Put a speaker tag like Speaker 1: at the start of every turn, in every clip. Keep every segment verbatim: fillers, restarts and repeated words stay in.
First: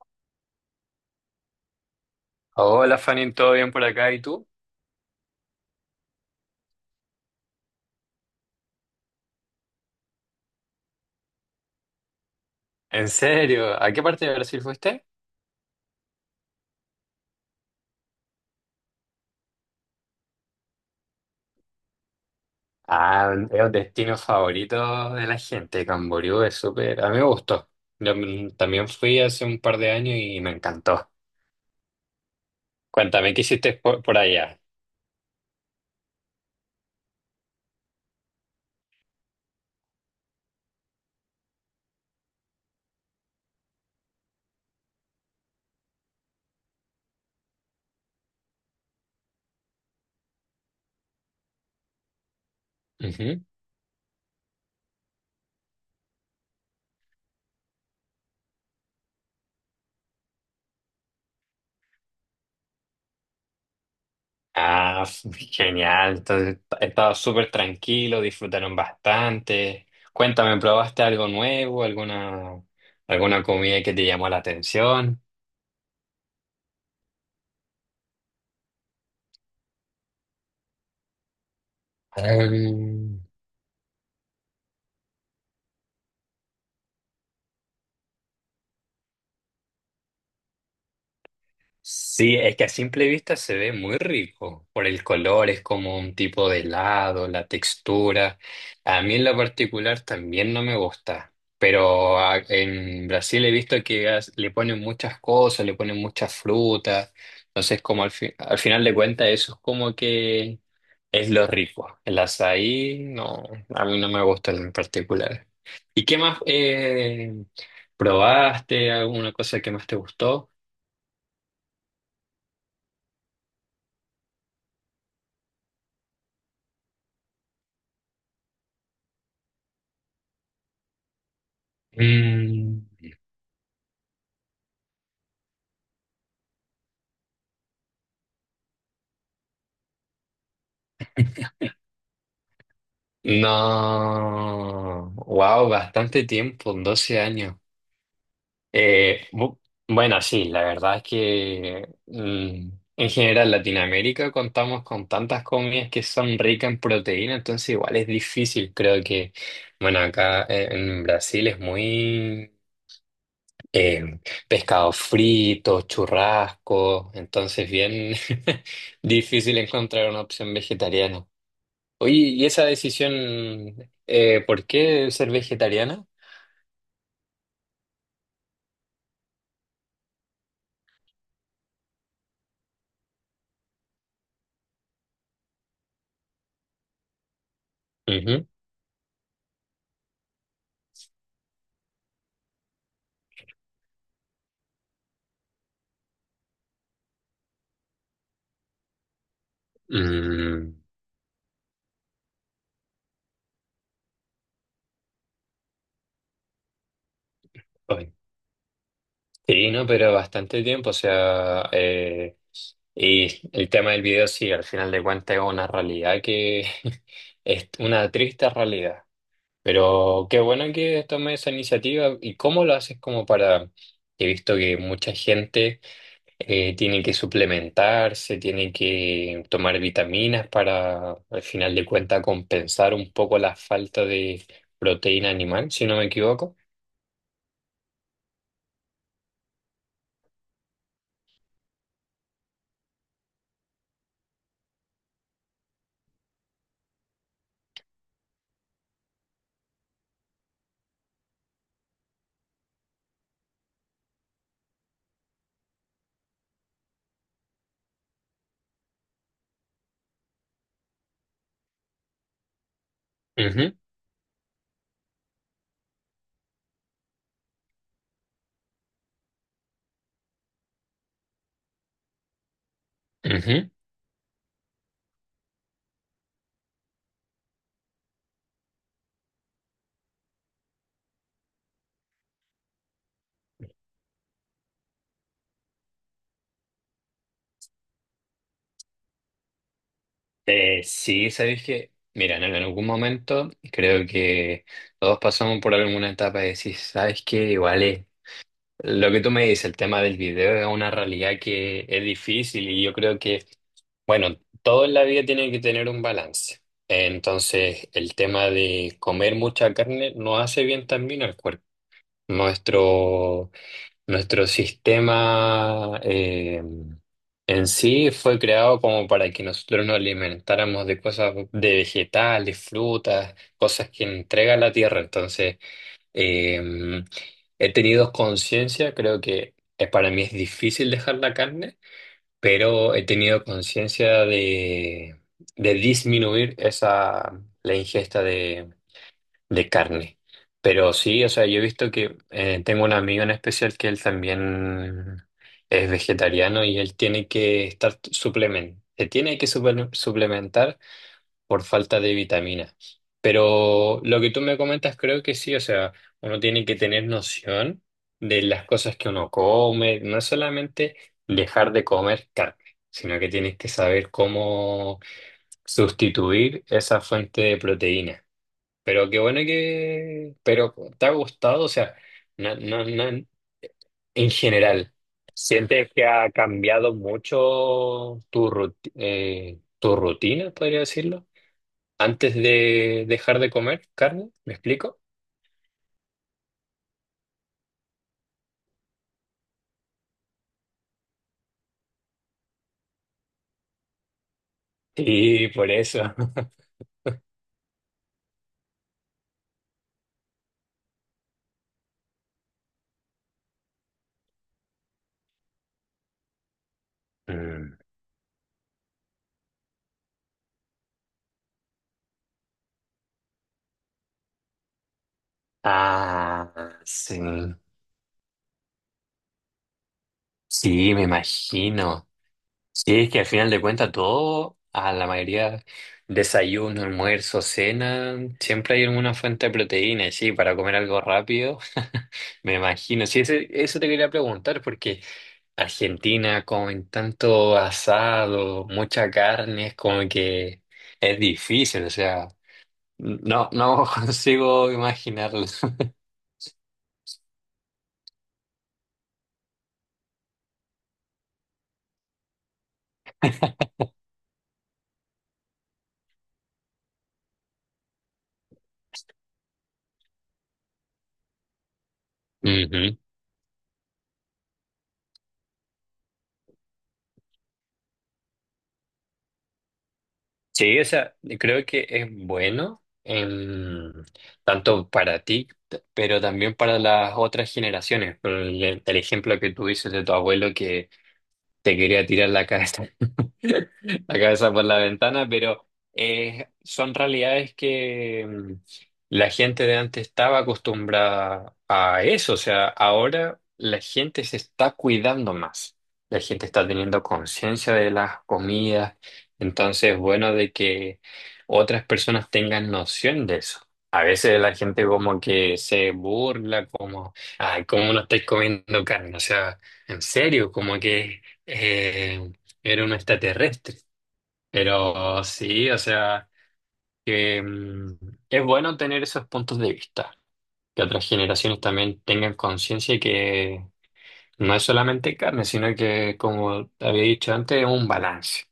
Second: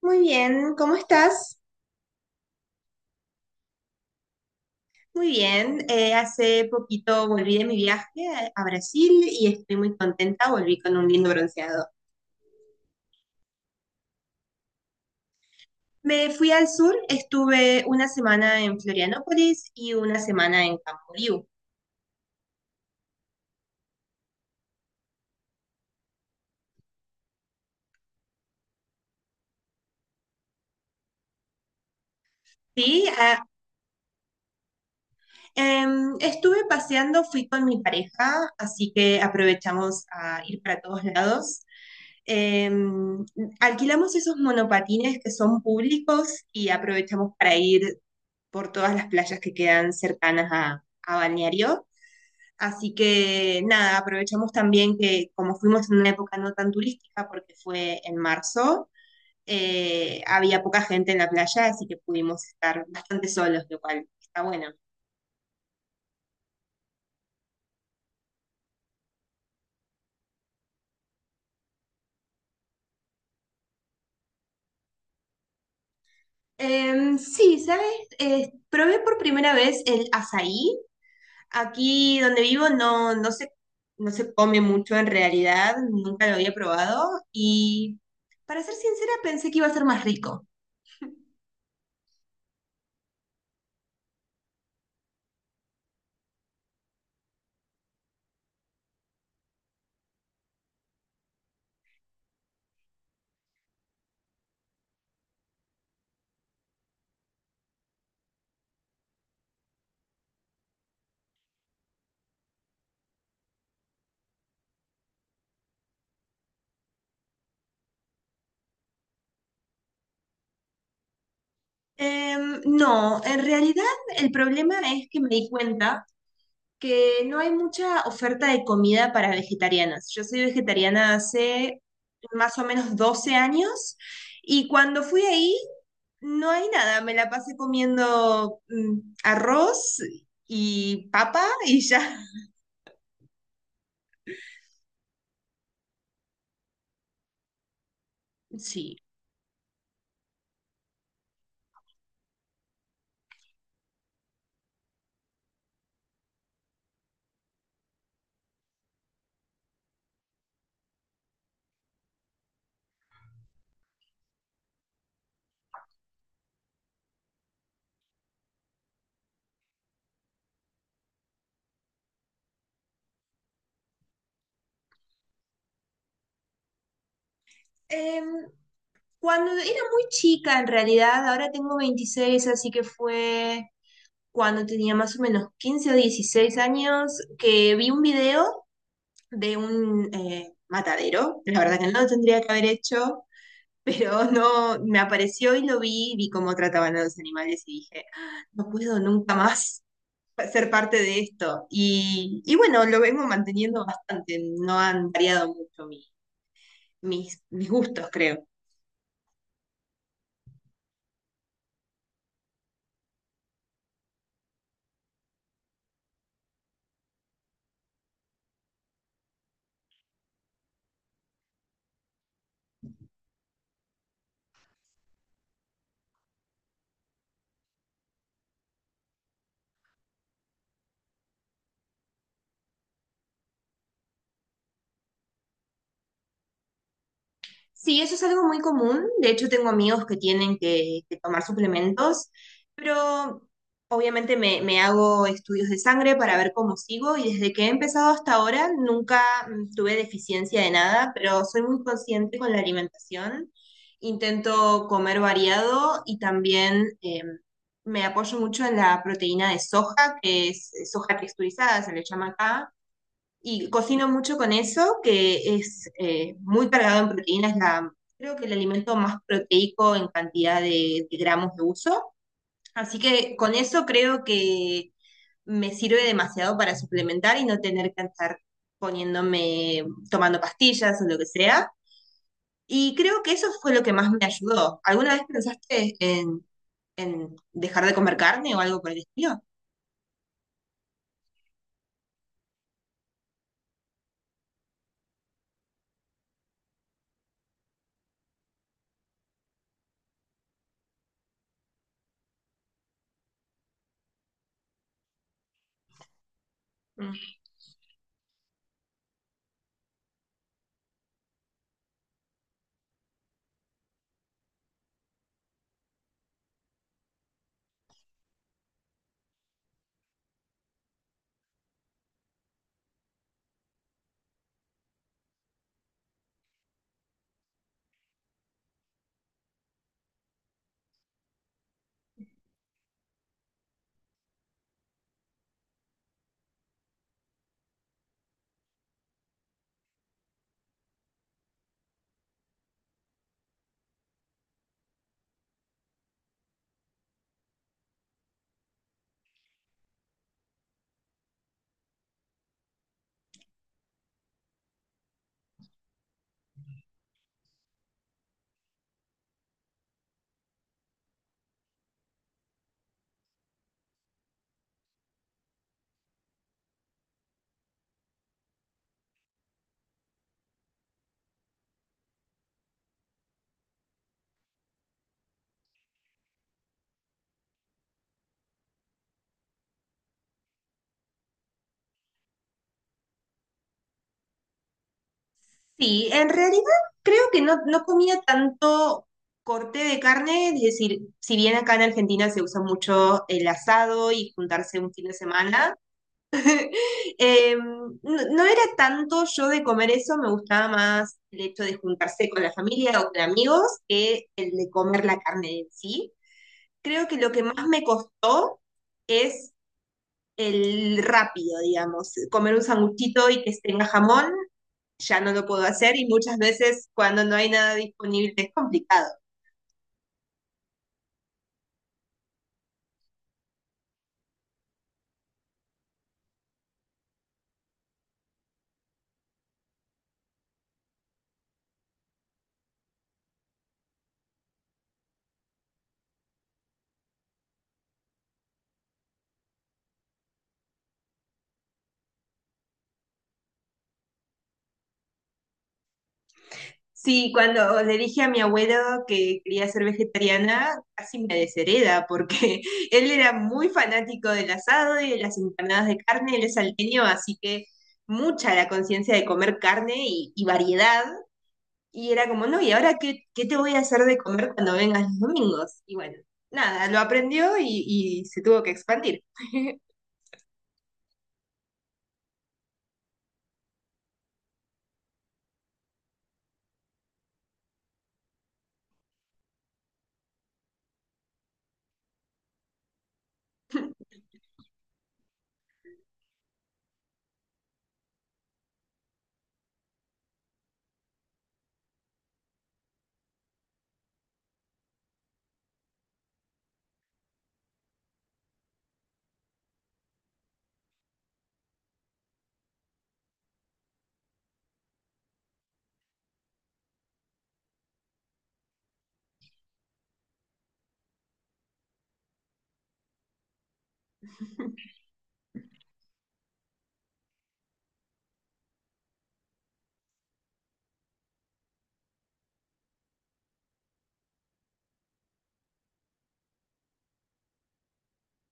Speaker 1: Muy bien, ¿cómo estás?
Speaker 2: Hola Fanny, ¿todo bien por acá? ¿Y tú?
Speaker 1: Muy bien, eh, hace poquito volví de mi viaje a, a Brasil y estoy muy contenta, volví con un lindo bronceado.
Speaker 2: ¿En serio? ¿A qué parte de Brasil fuiste?
Speaker 1: Me fui al sur, estuve una semana en Florianópolis y una semana en Camboriú.
Speaker 2: Ah, es un destino favorito de la gente. Camboriú es súper... A mí me gustó. Yo mm, también fui hace un par de años y me encantó.
Speaker 1: Sí,
Speaker 2: Cuéntame, ¿qué
Speaker 1: ah,
Speaker 2: hiciste por, por allá?
Speaker 1: em, estuve paseando, fui con mi pareja, así que aprovechamos a ir para todos lados. Em, Alquilamos esos monopatines que son públicos y aprovechamos para ir por todas las playas que quedan cercanas a, a Balneario. Así
Speaker 2: Ujú.
Speaker 1: que nada, aprovechamos también que como fuimos en una época no tan turística, porque fue en marzo, eh, había poca gente en la playa, así que pudimos estar bastante solos, lo cual está bueno.
Speaker 2: Ah, f- genial. Entonces, estaba súper tranquilo, disfrutaron bastante. Cuéntame, ¿probaste algo nuevo? ¿Alguna, ¿alguna comida que te llamó la atención?
Speaker 1: Em, sí, ¿sabes? Eh, probé por primera vez el azaí. Aquí donde vivo no, no se, no se come mucho en realidad, nunca lo había probado y para ser sincera pensé que iba a ser más rico.
Speaker 2: Sí, es que a simple vista se ve muy rico por el color, es como un tipo de helado, la textura. A mí en lo particular también no me gusta, pero a- en Brasil he visto que as- le ponen muchas cosas, le ponen muchas frutas, entonces como al, fi- al final de cuentas eso es como que es lo rico. El azaí no, a mí no me gusta en particular. ¿Y qué más eh, probaste? ¿Alguna cosa que más te gustó?
Speaker 1: Em, no, en realidad el problema es que me di cuenta que no hay mucha oferta de comida para vegetarianas. Yo soy vegetariana hace más o
Speaker 2: Mm.
Speaker 1: menos doce años y cuando fui ahí no hay nada. Me la pasé comiendo mm, arroz y papa y ya.
Speaker 2: No, wow, bastante tiempo, doce años.
Speaker 1: Sí.
Speaker 2: Eh, bu- bueno, sí, la verdad es que mm, en general Latinoamérica contamos con tantas comidas que son ricas en proteína, entonces igual es difícil. Creo que, bueno, acá eh, en Brasil es muy eh, pescado frito, churrasco, entonces bien difícil encontrar una opción vegetariana. Oye, ¿y esa decisión, eh, por qué ser vegetariana?
Speaker 1: Em, Cuando era muy chica, en realidad, ahora tengo veintiséis, así que fue cuando tenía más o menos quince o dieciséis años que vi un
Speaker 2: Ujú.
Speaker 1: video de un eh, matadero. La verdad que no lo tendría que haber hecho, pero no, me apareció y lo vi, vi cómo trataban a los animales y dije: "Ah, no puedo nunca más ser
Speaker 2: Mm,
Speaker 1: parte de esto. Y, y bueno, lo vengo manteniendo bastante, no han variado mucho mi- mis, mis gustos,
Speaker 2: oye.
Speaker 1: creo.
Speaker 2: Sí, no, pero bastante tiempo, o sea, eh, y el tema del video sí, al final de cuentas es una realidad que es una triste realidad, pero qué bueno que tomes esa iniciativa y cómo lo haces como para, he visto que mucha gente... eh, tienen que suplementarse, tienen que tomar vitaminas para, al final de cuentas, compensar un poco la falta de proteína animal, si no me equivoco.
Speaker 1: Sí, eso es algo muy común. De hecho, tengo amigos que tienen que, que tomar suplementos, pero obviamente me, me hago estudios de sangre para ver cómo sigo y desde que he empezado hasta ahora nunca mm, tuve deficiencia de nada, pero soy muy consciente con la alimentación. Intento comer variado y también eh, me apoyo mucho en la proteína de soja, que es soja texturizada, se le llama acá y
Speaker 2: Ujú,
Speaker 1: cocino mucho con eso, que es eh, muy cargado en proteínas, la, creo que el alimento más proteico en cantidad de, de gramos de uso. Así que con
Speaker 2: ujú.
Speaker 1: eso creo que me sirve demasiado para suplementar y no tener que estar poniéndome, tomando pastillas o lo que sea. Y creo que eso fue lo que más me ayudó. ¿Alguna vez pensaste en, en dejar de comer carne o algo por el estilo?
Speaker 2: Eh, sí, sabéis que, mira, en algún momento creo que todos pasamos por alguna etapa de decir, sabes que igual es lo que tú me dices, el tema del video es una realidad que es difícil y yo creo que bueno, todo en la vida tiene que tener un balance. Entonces, el tema de comer mucha carne no hace bien también al cuerpo. Nuestro, nuestro sistema eh, en sí fue creado como para que nosotros nos alimentáramos de cosas, de vegetales, frutas, cosas que entrega la tierra. Entonces, eh, he tenido conciencia, creo que eh, para mí es difícil dejar la carne pero he tenido conciencia de, de disminuir esa, la ingesta de, de carne. Pero sí, o sea, yo he visto que eh, tengo un amigo en especial que él también es vegetariano y él tiene que estar suplementando. Se tiene que suple- suplementar por falta de vitaminas. Pero lo que tú me comentas creo que sí, o sea, uno tiene que tener noción de las cosas que uno come, no es solamente dejar de comer carne, sino que tienes que saber cómo sustituir esa fuente de proteína. Pero qué bueno que, pero ¿te ha gustado? O sea, no, no, no, en general, ¿sientes que ha cambiado mucho tu ruti- eh, tu rutina, podría decirlo? Antes de dejar de comer carne, ¿me explico?
Speaker 1: Sí, en realidad creo que no, no comía tanto corte de carne, es decir, si bien acá en Argentina se usa mucho el asado y juntarse un fin de
Speaker 2: Sí, por
Speaker 1: semana,
Speaker 2: eso.
Speaker 1: eh, no, no era tanto yo de comer eso, me gustaba más el hecho de juntarse con la familia o con amigos que el de comer la carne en sí. Creo que lo que más
Speaker 2: Mm.
Speaker 1: me costó es el rápido, digamos, comer un sanguchito y que tenga jamón ya no lo puedo hacer y muchas
Speaker 2: Ah,
Speaker 1: veces cuando no hay
Speaker 2: sí.
Speaker 1: nada disponible es complicado.
Speaker 2: Sí, me imagino. Sí, es que al final de cuentas todo, a la mayoría, desayuno, almuerzo, cena, siempre hay alguna fuente de proteína, y sí, para comer algo rápido, me imagino. Sí, ese- eso te quería preguntar, porque Argentina comen tanto asado, mucha carne, es como que es difícil, o sea. No, no consigo imaginarlo.
Speaker 1: Sí, cuando le dije a mi abuelo que quería ser vegetariana, casi me deshereda porque él era muy fanático del asado y de las empanadas de carne, él es salteño, así que mucha la conciencia de comer carne y, y variedad. Y era como, no, ¿y ahora
Speaker 2: Ujú.
Speaker 1: qué, qué te voy a hacer de comer cuando vengas los domingos? Y bueno, nada, lo aprendió y, y se tuvo que expandir.
Speaker 2: Sí, o sea, creo que es bueno em, tanto para ti, t- pero también para las otras generaciones. Por El, el ejemplo que tú dices de tu abuelo que te quería tirar la cabeza, la cabeza por la ventana, pero eh, son realidades que mm, la gente de antes estaba acostumbrada a eso. O sea, ahora la gente se está cuidando más. La gente está teniendo conciencia de las comidas. Entonces, bueno, de que otras personas tengan noción de eso. A veces la gente como que se burla, como, ay, ¿cómo no estáis comiendo carne? O sea, en serio, como que... Eh, era un extraterrestre. Pero sí, o sea, que mm, es bueno tener esos puntos de vista, que otras generaciones también tengan conciencia que no es solamente carne, sino que, como te había dicho antes, es un balance.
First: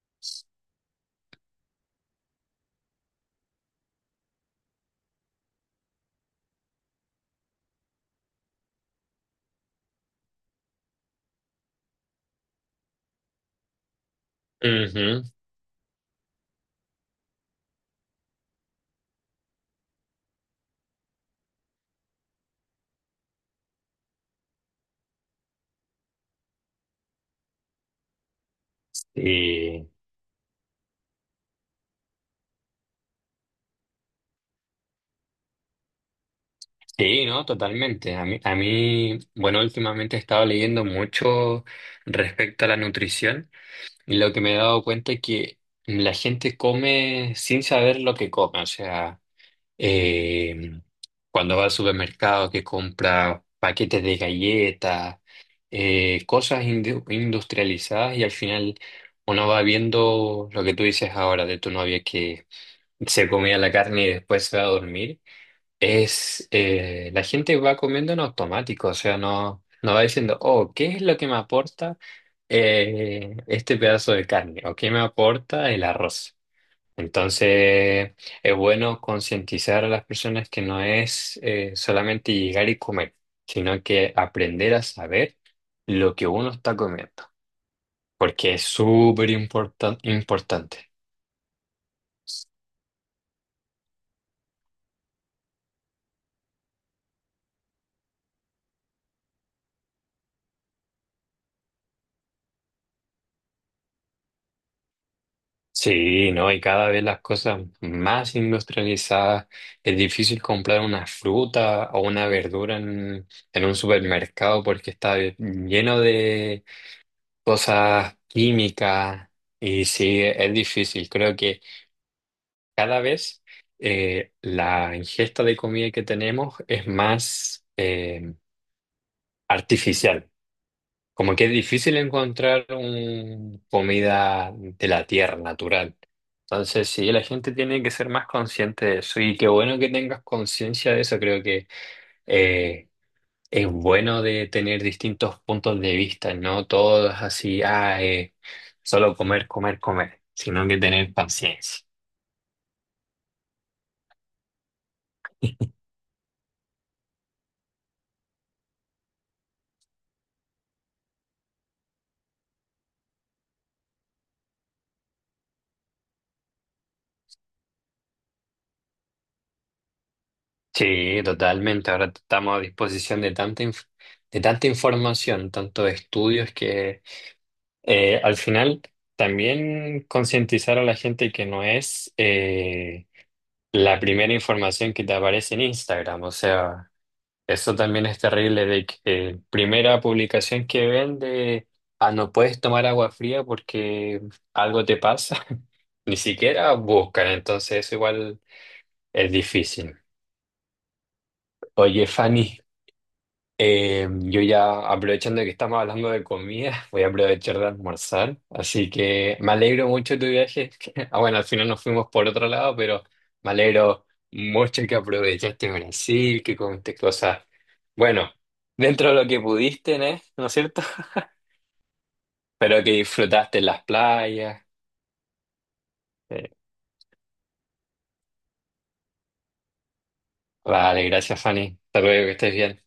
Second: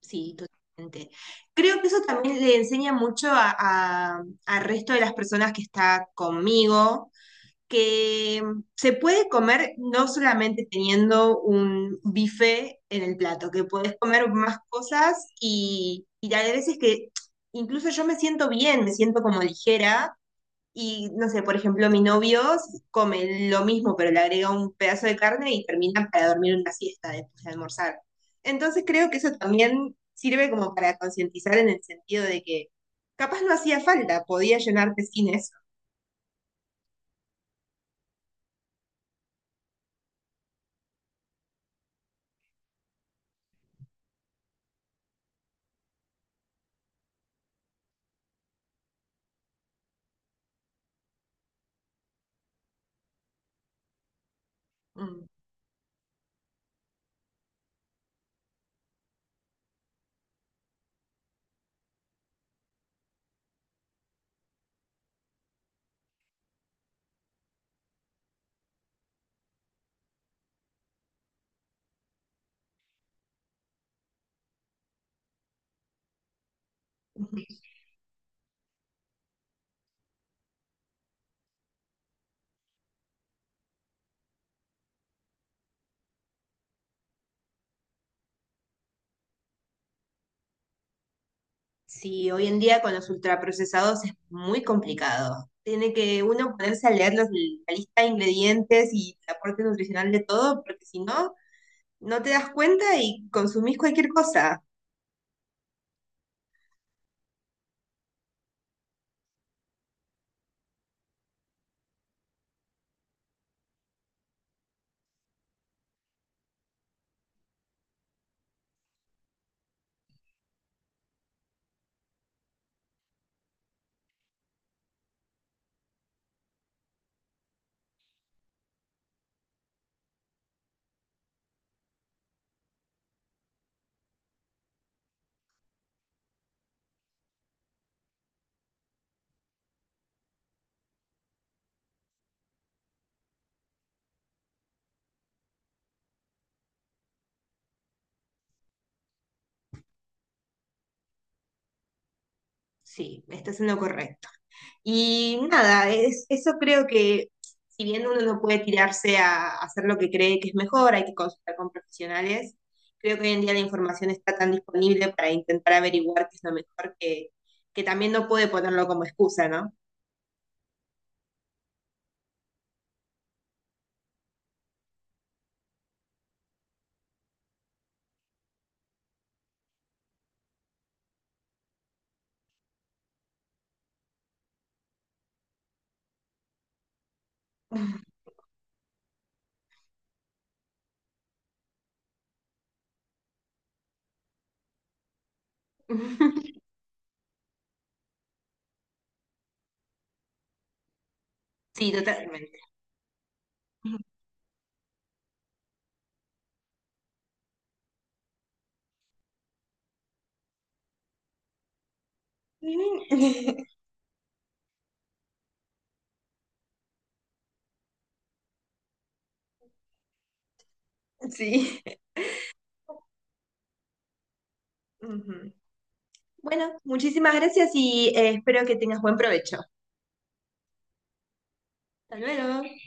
Speaker 1: Sí, totalmente. Creo que eso también le enseña mucho a, a- al resto de las personas que está conmigo, que mm, se puede comer no solamente teniendo un bife en el plato, que podés comer más
Speaker 2: Ujú.
Speaker 1: cosas y, y hay veces que incluso yo me siento bien, me siento como ligera y no sé, por ejemplo, mi novio come lo mismo, pero le agrega un pedazo de carne y termina para dormir una siesta después de almorzar. Entonces creo que eso
Speaker 2: Y
Speaker 1: también sirve como para concientizar en el sentido de que capaz no hacía falta, podía llenarte sin eso.
Speaker 2: sí, no, totalmente. A mí, a mí, bueno, últimamente he estado leyendo mucho respecto a la nutrición y lo que me he dado cuenta es que la gente come sin saber lo que come. O sea, eh, cuando va al supermercado que compra paquetes de galletas,
Speaker 1: Mm.
Speaker 2: eh, cosas indu- industrializadas y al final uno va viendo lo que tú dices ahora de tu novia que se comía la carne y después se va a dormir. Es, eh, la gente va comiendo en automático, o sea, no, no va diciendo, oh, ¿qué es lo que me aporta eh, este pedazo de carne? ¿O qué me aporta el arroz? Entonces, es bueno concientizar a las personas que no es eh, solamente llegar y comer, sino que aprender a saber lo que uno está comiendo, porque es súper importan- importante.
Speaker 1: Sí, hoy en día con los ultraprocesados es muy complicado. Tiene que uno ponerse a leer los- la lista de ingredientes y el aporte nutricional de todo, porque si no, no te das cuenta y consumís cualquier cosa.
Speaker 2: Sí, ¿no? Y cada vez las cosas más industrializadas, es difícil comprar una fruta o una verdura en, en un supermercado porque está lleno de cosas químicas y sí, es difícil. Creo que... cada vez eh, la ingesta de comida que tenemos es más eh, artificial. Como que es difícil encontrar un- comida de la tierra, natural. Entonces, sí, la gente tiene que ser más consciente de eso. Y qué bueno que tengas conciencia de eso. Creo que eh, es bueno de tener distintos puntos de vista, no todos así, ah, eh, solo comer, comer, comer, sino que tener paciencia.
Speaker 1: Sí, estás en lo correcto. Y nada, es, eso creo que si bien uno no puede tirarse a hacer lo que cree que es mejor, hay que consultar con profesionales, creo que hoy en día la información está tan disponible para intentar averiguar qué es lo mejor que, que también no puede ponerlo como excusa, ¿no?
Speaker 2: Sí, totalmente. Ahora estamos a disposición de tanta, inf- de tanta información, tanto de estudios que eh, al final también concientizar a la gente que no es eh, la primera información que te aparece en Instagram. O sea, eso también es terrible de que eh, primera publicación que ven de, ah, no puedes tomar agua fría porque algo te pasa. Ni siquiera buscan, entonces eso igual es difícil.
Speaker 1: Sí,
Speaker 2: Oye,
Speaker 1: totalmente.
Speaker 2: Fanny. Eh, yo ya aprovechando que estamos hablando de comida, voy a aprovechar de almorzar, así que me alegro mucho de tu viaje. Ah, bueno, al final nos fuimos por otro lado, pero me alegro mucho que aprovechaste Brasil, que comiste cosas, bueno, dentro de lo que pudiste, ¿eh? ¿No es cierto?
Speaker 1: Sí.
Speaker 2: Pero que disfrutaste las playas.
Speaker 1: Ujú.
Speaker 2: Eh,
Speaker 1: Bueno, muchísimas gracias y eh, espero que tengas buen provecho.
Speaker 2: vale, gracias Fanny. Hasta
Speaker 1: Hasta
Speaker 2: luego, que estés
Speaker 1: luego.
Speaker 2: bien.